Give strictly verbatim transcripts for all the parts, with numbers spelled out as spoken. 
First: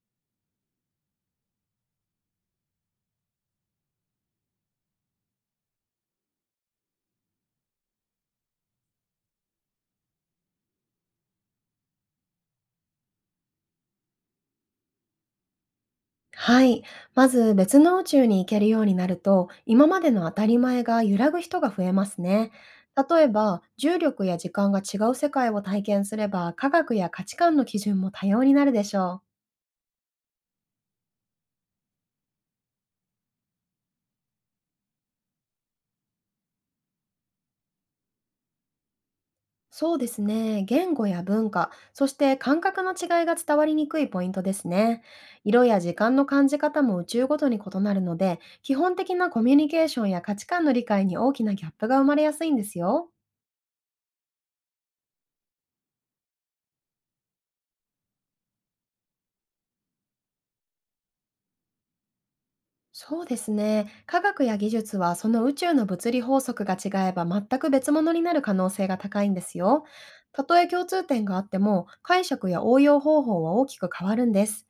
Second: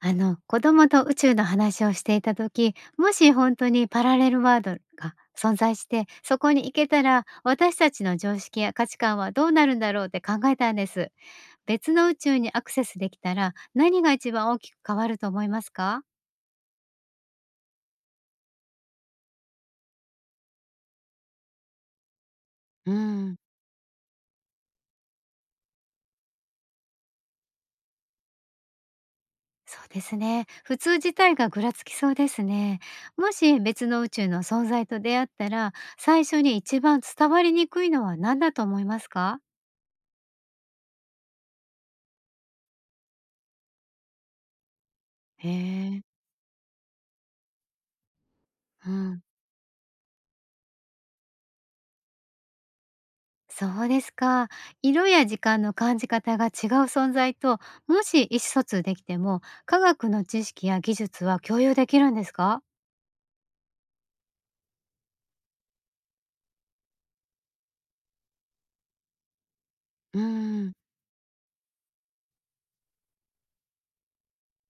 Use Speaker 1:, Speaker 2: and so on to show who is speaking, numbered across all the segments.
Speaker 1: あの、子供と宇宙の話をしていた時、もし本当にパラレルワールドが存在して、そこに行けたら、私たちの常識や価値観はどうなるんだろうって考えたんです。別の宇宙にアクセスできたら、何が一番大きく変わると思いますか？
Speaker 2: はい。まず別の宇宙に行けるようになると、今までの当たり前が揺らぐ人が増えますね。
Speaker 1: う
Speaker 2: 例え
Speaker 1: ん、
Speaker 2: ば、重力や時間が違う世界を体験すれば、科学や価値観の基準も多様になるでしょう。
Speaker 1: そうですね。普通自体がぐらつきそうですね。もし別の宇宙の存在と出会ったら、最初に一番伝わりにくいのは何だと思いますか？
Speaker 2: そうですね。言語や文化、そして感覚の違いが伝わりにくいポイントですね。
Speaker 1: へ
Speaker 2: 色や時
Speaker 1: え。
Speaker 2: 間の感じ方も宇宙ごとに異なるので、基
Speaker 1: う
Speaker 2: 本的
Speaker 1: ん。
Speaker 2: なコミュニケーションや価値観の理解に大きなギャップが生まれやすいんですよ。
Speaker 1: そうですか。色や時間の感じ方が違う存在と、もし意思疎通できても、科学の知識や技術は共有できるんですか？
Speaker 2: そうですね。科学や技術はその宇宙の物理法則が違えば全く別物になる可能性が高いんですよ。
Speaker 1: うー
Speaker 2: たとえ
Speaker 1: ん、
Speaker 2: 共通点があっても解釈や応用方法は大きく変わるんです。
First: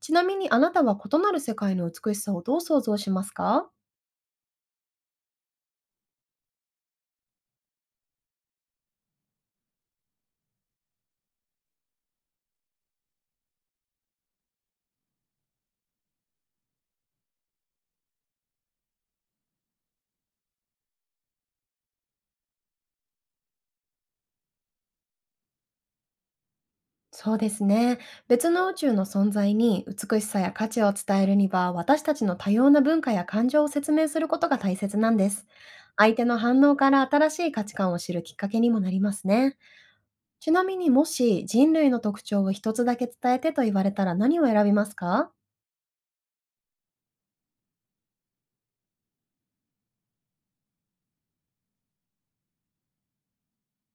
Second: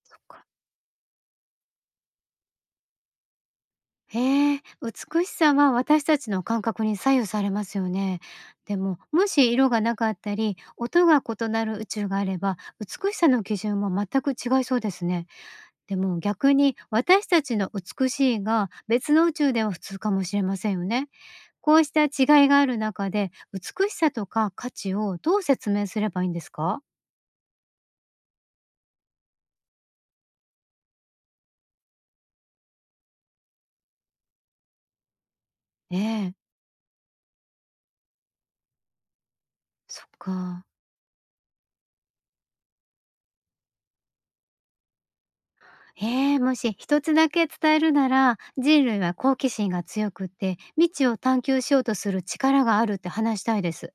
Speaker 2: ち
Speaker 1: そっ
Speaker 2: なみ
Speaker 1: か。
Speaker 2: に、あなたは異なる世界の美しさをどう想像しますか？
Speaker 1: へえ、美しさは私たちの感覚に左右されますよね。でも、もし色がなかったり、音が異なる宇宙があれば、美しさの基準も全く違いそうですね。でも逆に、私たちの美しいが別の宇宙では普通かもしれませんよね。こうした違いがある中で、美しさとか価値をどう説明すればいいんですか？
Speaker 2: そうですね。別の宇宙の存在に美しさや価値を伝えるには、私たちの多様な文化や感情を説明することが大切なんです。
Speaker 1: え
Speaker 2: 相手
Speaker 1: え、
Speaker 2: の反応から新しい価値観を知るきっかけにもなりますね。
Speaker 1: そっ
Speaker 2: ちな
Speaker 1: か。
Speaker 2: みに、もし人類の特徴を一つだけ伝えてと言われたら、何を選びますか？
Speaker 1: ええ、もし一つだけ伝えるなら、人類は好奇心が強くって、未知を探求しようとする力があるって話したいです。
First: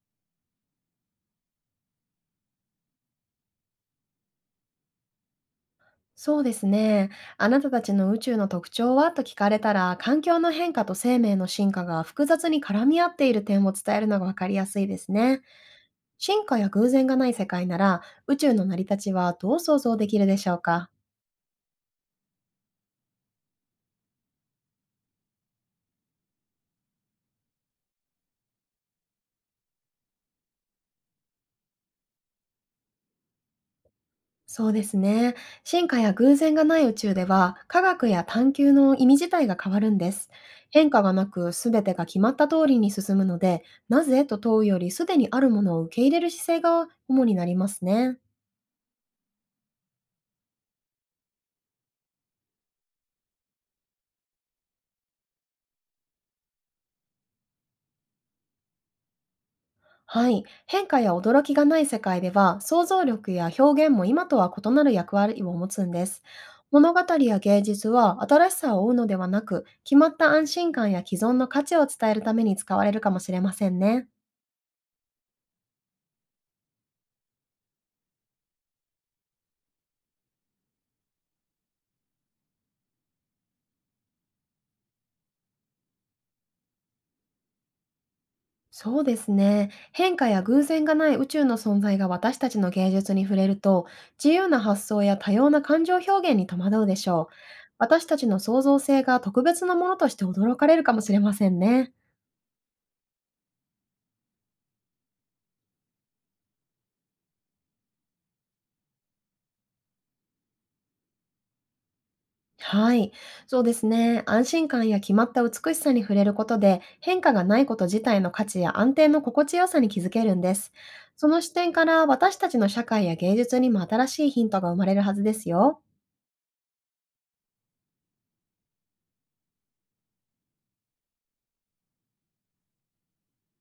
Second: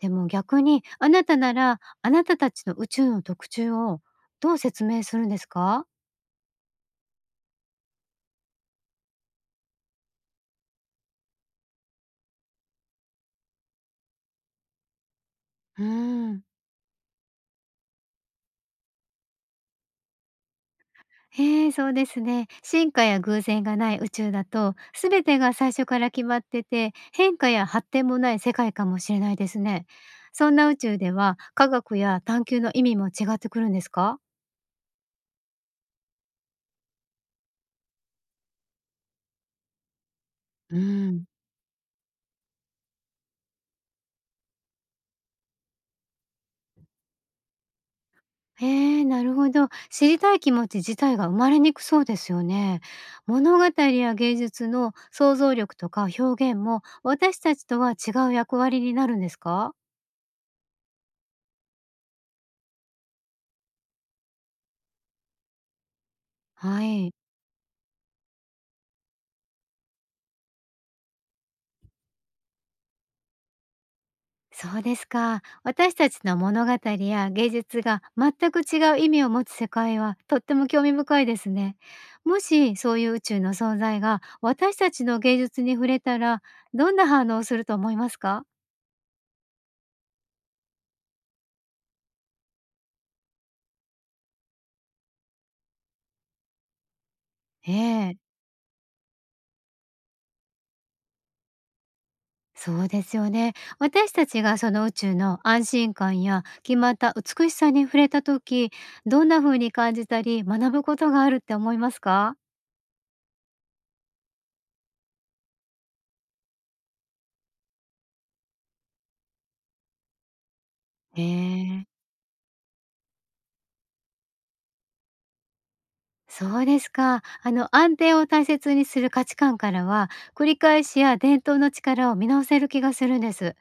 Speaker 1: でも逆に、あなたなら、あなたたちの宇宙の特徴をどう説明するんですか？
Speaker 2: そうですね。あなたたちの宇宙の特徴はと聞かれたら、環境の変化と生命の進化が複雑に絡み合っている点を伝えるのが分かりやすいですね。
Speaker 1: うーん。
Speaker 2: 進化や偶然がない世界なら、宇宙の成り立ちはどう想像できるでしょうか？
Speaker 1: ええ、そうですね。進化や偶然がない宇宙だと、全てが最初から決まってて、変化や発展もない世界かもしれないですね。そんな宇宙では、科学や探求の意味も違ってくるんですか？
Speaker 2: そうですね。進化や偶然がない宇宙では、科学や探求の意味自体が変わるんです。
Speaker 1: う
Speaker 2: 変化が
Speaker 1: ん、
Speaker 2: なく、すべてが決まった通りに進むので、なぜと問うより、すでにあるものを受け入れる姿勢が主になりますね。
Speaker 1: ええ、なるほど。知りたい気持ち自体が生まれにくそうですよね。物語や芸術の想像力とか表現も、私たちとは違う役割になるんですか？
Speaker 2: はい。変化や驚きがない世界では、想像力や表現も今とは異なる役割を持つんです。
Speaker 1: は
Speaker 2: 物語
Speaker 1: い。
Speaker 2: や芸術は新しさを追うのではなく、決まった安心感や既存の価値を伝えるために使われるかもしれませんね。
Speaker 1: そうですか。私たちの物語や芸術が全く違う意味を持つ世界はとっても興味深いですね。もしそういう宇宙の存在が私たちの芸術に触れたら、どんな反応をすると思いますか？
Speaker 2: そうですね。変化や偶然がない宇宙の存在が私たちの芸術に触れると、自由な発想や多様な感情表現に戸惑うでしょう。
Speaker 1: え
Speaker 2: 私た
Speaker 1: え、
Speaker 2: ちの創造性が特別なものとして驚かれるかもしれませんね。
Speaker 1: そうですよね。私たちがその宇宙の安心感や決まった美しさに触れた時、どんな風に感じたり学ぶことがあるって思いますか？
Speaker 2: はい。そうですね。安心感や決まった美しさに触れることで、変化がないこと自体の価値や安定の心地よさに気づけるんです。
Speaker 1: え
Speaker 2: その視点か
Speaker 1: え。
Speaker 2: ら、私たちの社会や芸術にも新しいヒントが生まれるはずですよ。
Speaker 1: そうですか。あの、安定を大切にする価値観からは、繰り返しや伝統の力を見直せる気がするんです。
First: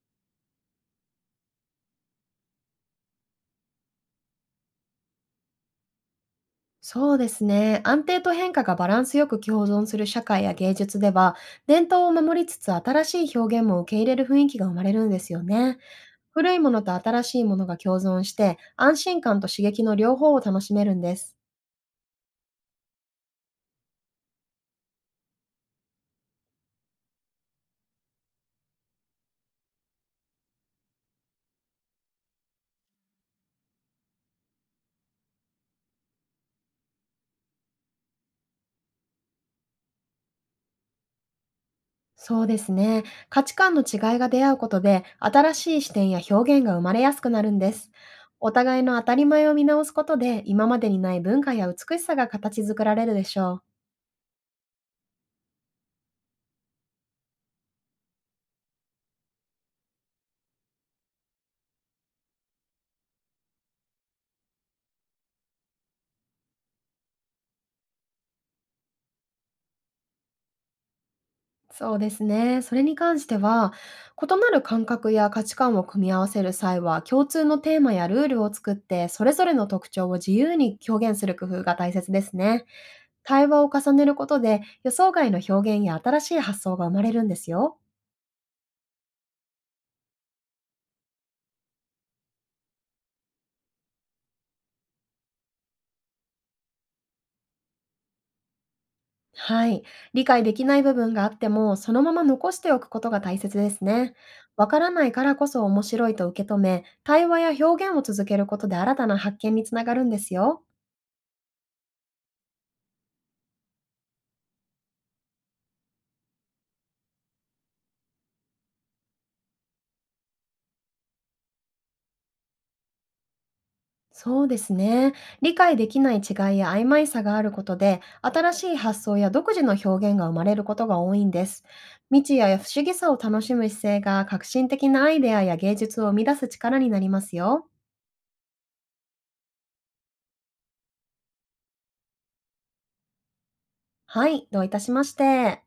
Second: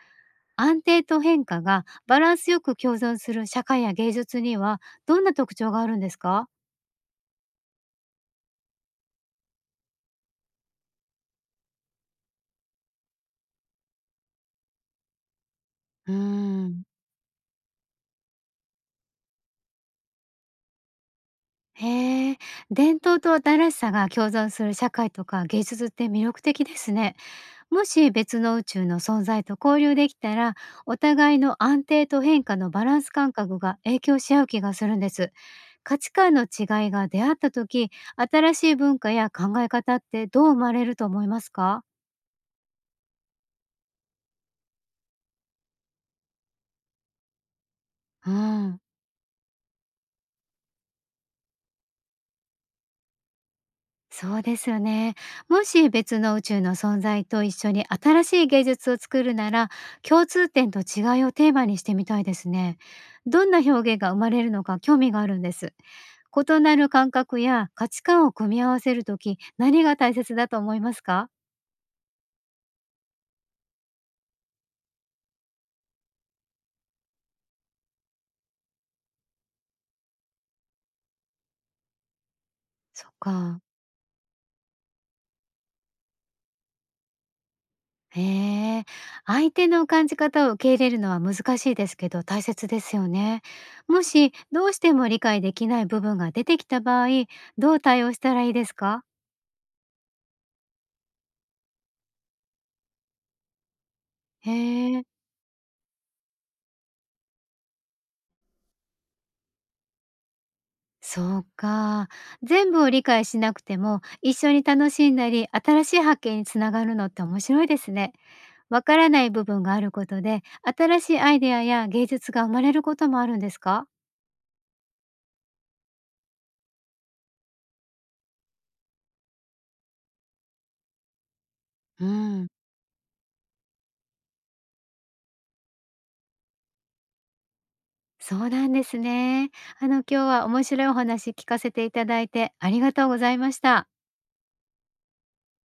Speaker 1: 安定と変化がバランスよく共存する社会や芸術には、どんな特徴があるんですか？
Speaker 2: そうですね。安定と変化がバランスよく共存する社会や芸術では、伝統を守りつつ新しい表現も受け入れる雰囲気が生まれるんですよね。
Speaker 1: うー
Speaker 2: 古いもの
Speaker 1: ん。
Speaker 2: と新しいものが共存して、安心感と刺激の両方を楽しめるんです。
Speaker 1: へえ、伝統と新しさが共存する社会とか芸術って魅力的ですね。もし別の宇宙の存在と交流できたら、お互いの安定と変化のバランス感覚が影響し合う気がするんです。価値観の違いが出会った時、新しい文化や考え方ってどう生まれると思いますか？
Speaker 2: そうですね。価値観の違いが出会うことで、新しい視点や表現が生まれやすくなるんです。
Speaker 1: う
Speaker 2: お
Speaker 1: ん、
Speaker 2: 互いの当たり前を見直すことで、今までにない文化や美しさが形作られるでしょう。
Speaker 1: そうですよね。もし別の宇宙の存在と一緒に新しい芸術を作るなら、共通点と違いをテーマにしてみたいですね。どんな表現が生まれるのか興味があるんです。異なる感覚や価値観を組み合わせるとき、何が大切だと思いますか？
Speaker 2: そうですね。それに関しては、異なる感覚や価値観を組み合わせる際は、共通のテーマやルールを作って、それぞれの特徴を自由に表現する工夫が大切ですね。
Speaker 1: そっ
Speaker 2: 対
Speaker 1: か。
Speaker 2: 話を重ねることで、予想外の表現や新しい発想が生まれるんですよ。
Speaker 1: へえ。相手の感じ方を受け入れるのは難しいですけど、大切ですよね。もし、どうしても理解できない部分が出てきた場合、どう対応したらいいですか？
Speaker 2: はい。理解できない部分があっても、そのまま残しておくことが大切ですね。
Speaker 1: へ
Speaker 2: わからな
Speaker 1: え、
Speaker 2: いからこそ面白いと受け止め、対話や表現を続けることで新たな発見につながるんですよ。
Speaker 1: そうか。全部を理解しなくても、一緒に楽しんだり、新しい発見につながるのって面白いですね。わからない部分があることで、新しいアイデアや芸術が生まれることもあるんですか？
Speaker 2: そうですね。理解できない違いや曖昧さがあることで、新しい発想や独自の表現が生まれることが多いんです。
Speaker 1: う
Speaker 2: 未知
Speaker 1: ん、
Speaker 2: や不思議さを楽しむ姿勢が革新的なアイデアや芸術を生み出す力になりますよ。
Speaker 1: そうなんですね。あの、今日は面白いお話聞かせていただいてありがとうございました。
Speaker 2: はい、どういたしまして。